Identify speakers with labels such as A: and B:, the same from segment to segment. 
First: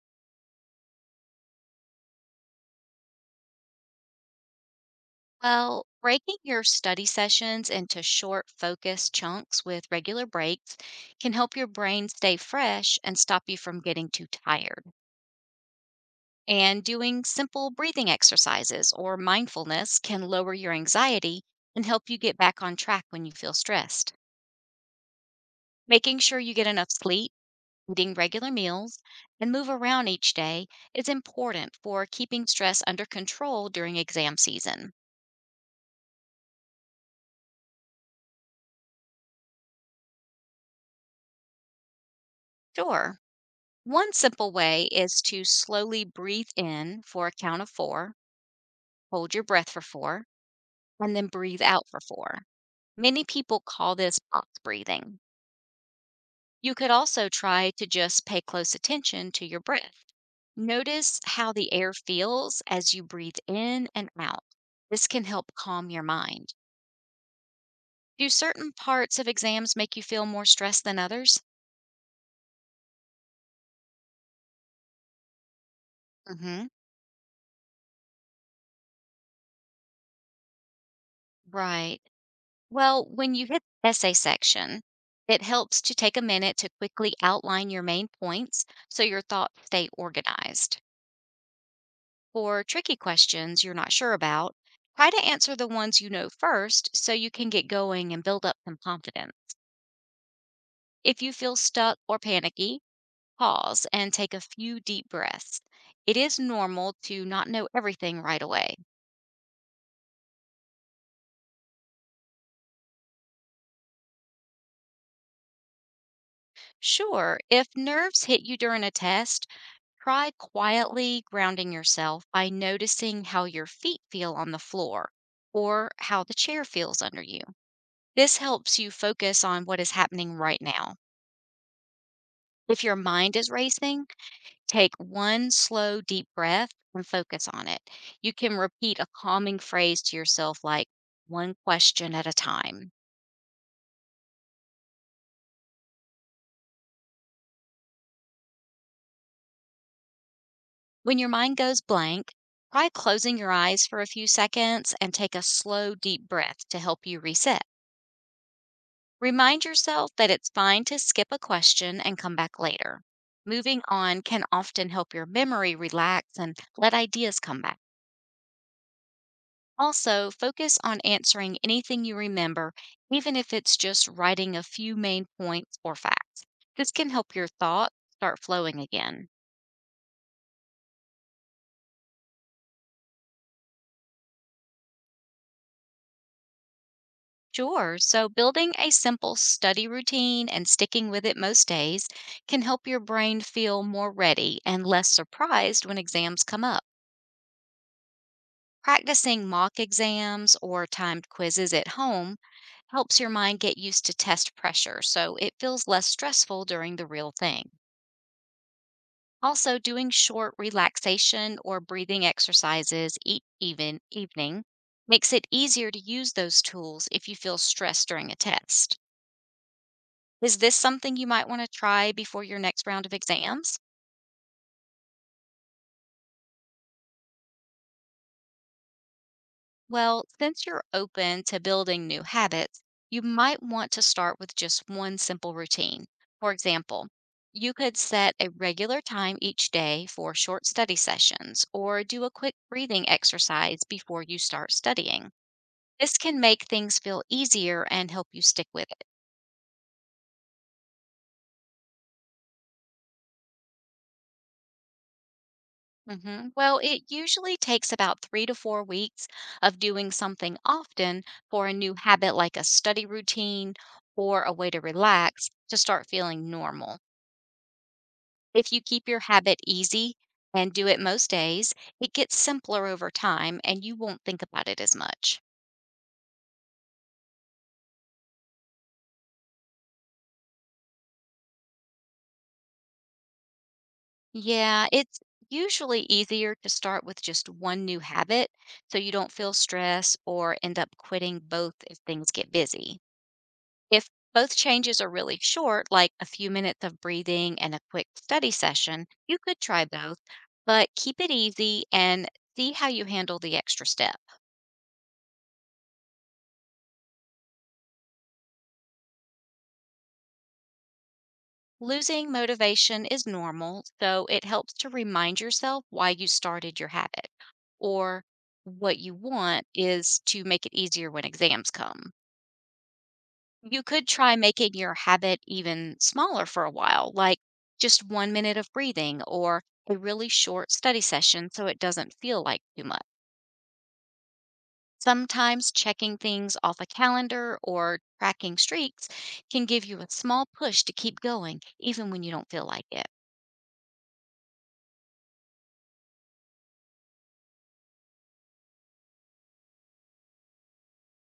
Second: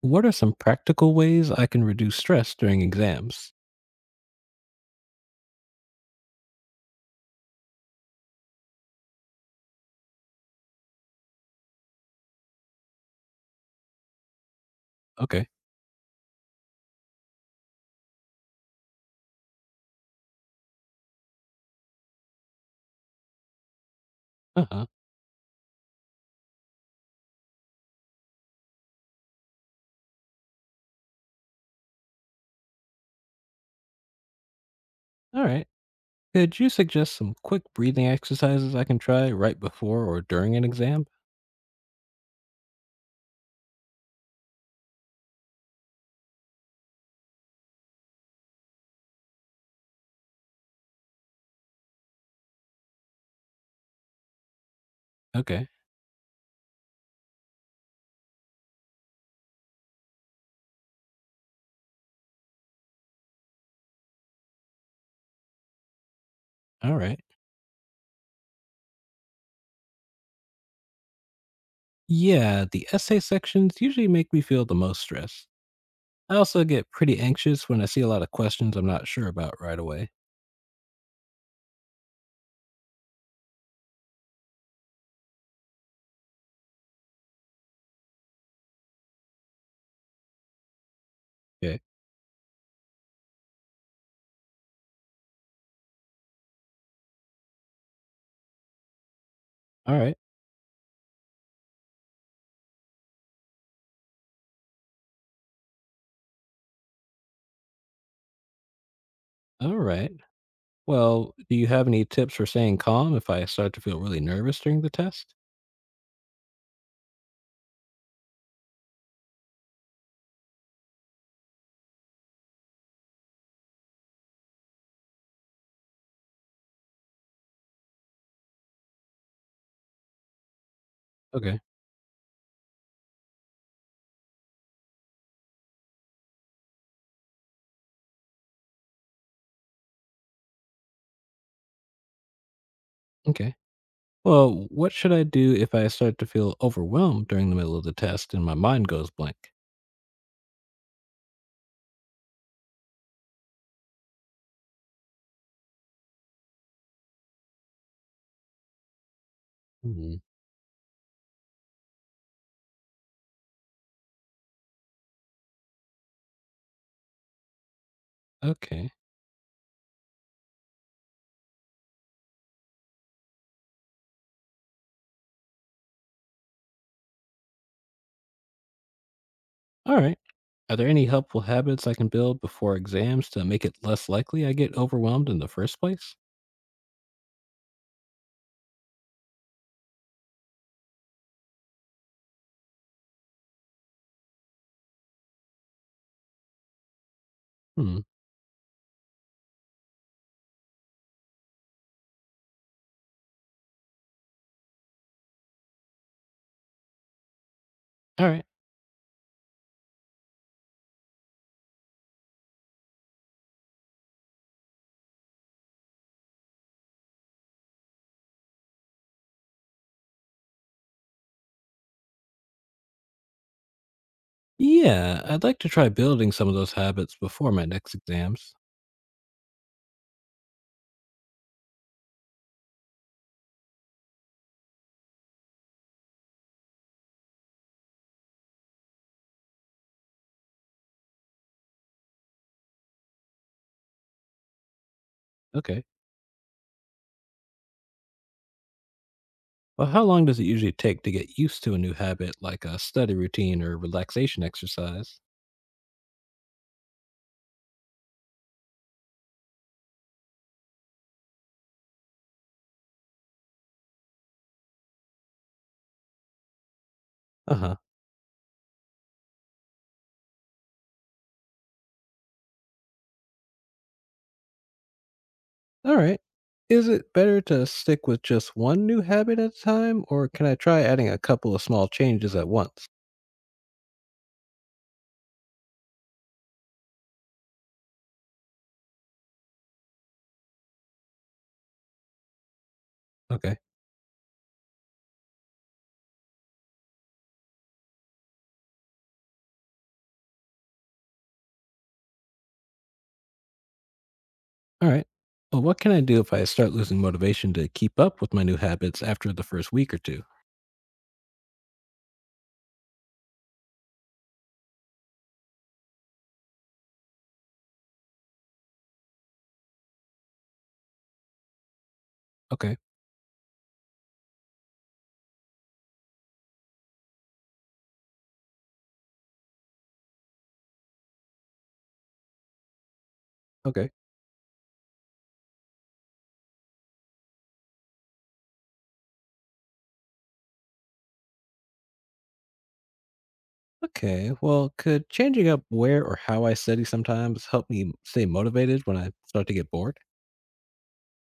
A: What are some practical ways I can reduce stress during exams?
B: Well, breaking your study sessions into short, focused chunks with regular breaks can help your brain stay fresh and stop you from getting too tired.
A: Okay.
B: And doing simple breathing exercises or mindfulness can lower your anxiety and help you get back on track when you feel stressed.
A: Uh huh.
B: Making sure you get enough sleep, eating regular meals, and move around each day is important for keeping stress under control during exam season.
A: All right. Could you suggest some quick breathing exercises I can try right before or during an exam?
B: Sure. One simple way is to slowly breathe in for a count of four, hold your breath for four, and then breathe out for four. Many people call this box breathing.
A: Okay.
B: You could also try to just pay close attention to your breath. Notice how the air feels as you breathe in and out. This can help calm your mind.
A: All right.
B: Do certain parts of exams make you feel more stressed than others?
A: Yeah, the essay sections usually make me feel the most stress. I also
B: Hmm.
A: get pretty anxious when I see a lot of questions I'm not sure about right away.
B: Right. Well, when you hit the essay section, it helps to take a minute to quickly outline your main points so your thoughts stay organized.
A: Okay.
B: For tricky questions you're not sure about, try to answer the ones you know first so you can get going and build up some confidence.
A: All right.
B: If you feel stuck or panicky, pause and take a few deep breaths. It is normal to not know everything right away.
A: All right. Well, do you have any tips for staying calm if I start to feel really nervous during the test?
B: Sure, if nerves hit you during a test, try quietly grounding yourself by noticing how your feet feel on the floor or how the chair feels under you. This helps you focus on what is happening right now.
A: Okay.
B: If your mind is racing, take one slow, deep breath and focus on it. You can repeat a calming phrase to yourself, like one question at a time.
A: Okay. Well, what should I do if I start to feel overwhelmed during the middle of the test and my mind goes blank?
B: When your mind goes blank, try closing your eyes for a few seconds and take a slow, deep breath to help you reset. Remind yourself
A: Hmm.
B: that it's fine to skip a question and come back later. Moving on can often help your memory relax and let ideas come back.
A: Okay.
B: Also, focus on answering anything you remember, even if it's just writing a few main points or facts. This can help your thoughts start flowing again.
A: All right. Are there any helpful habits I can build before exams to make it less likely I get overwhelmed in the first place?
B: Sure, so building a simple study routine and sticking with it most days can help your brain feel more ready and less surprised when exams come up.
A: Hmm.
B: Practicing mock exams or timed quizzes at home helps your mind get used to test pressure, so it feels less stressful during the real thing.
A: All right.
B: Also, doing short relaxation or breathing exercises each evening makes it easier to use those tools if you feel stressed during a test. Is this something you might want to try before your next round of exams?
A: Yeah, I'd like to try building some of those habits before my next exams.
B: Well, since you're open to building new habits, you might want to start with just one simple routine. For example, you could set a regular time each day for short study sessions or do a quick breathing exercise before you start studying.
A: Okay.
B: This can make things feel easier and help you stick with it.
A: Well, how long does it usually take to get used to a new habit like a study routine or relaxation exercise?
B: Mhm. Well, it usually takes about 3 to 4 weeks of doing something often for a new habit like a study routine or a way to relax to start feeling normal.
A: Uh huh.
B: If you keep your habit easy and do it most days, it gets simpler over time and you won't think about it as much.
A: All right. Is it better to stick with just one new habit at a time, or can I try adding a couple of small changes at once?
B: Yeah, it's usually easier to start with just one new habit so you don't feel stress or end up quitting both if things get busy.
A: Okay.
B: If both changes are really short, like a few minutes of breathing and a quick study session, you could try both, but keep it easy and see how you handle the extra step.
A: All right. Well, what can I do if I start losing motivation to keep up with my new habits after the first week or two?
B: Losing motivation is normal, so it helps to remind yourself why you started your habit, or what you want is to make it easier when exams come.
A: Okay.
B: You could try making your habit even smaller for a while, like just 1 minute of breathing or a really short study session so it doesn't feel like too much.
A: Okay.
B: Sometimes checking things off a calendar or tracking streaks can give you a small push to keep going, even when you don't feel like it.
A: Okay. Well, could changing up where or how I study sometimes help me stay motivated when I start to get bored?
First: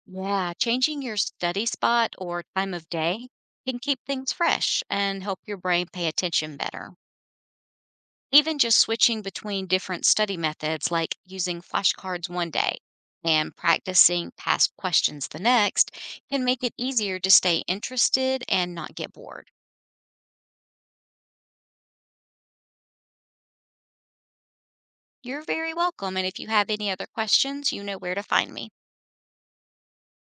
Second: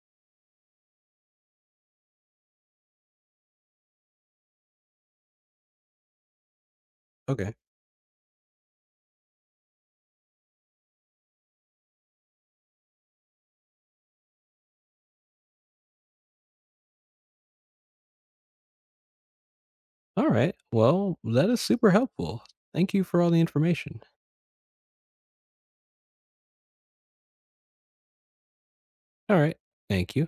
B: Yeah, changing your study spot or time of day can keep things fresh and help your brain pay attention better.
A: Okay.
B: Even just switching between different study methods, like using flashcards one day and practicing past questions the next, can make it easier to stay interested and not get bored.
A: All right. Well, that is super helpful. Thank you for all the information.
B: You're very welcome. And if you have any other questions, you know where to find me.
A: All right. Thank you.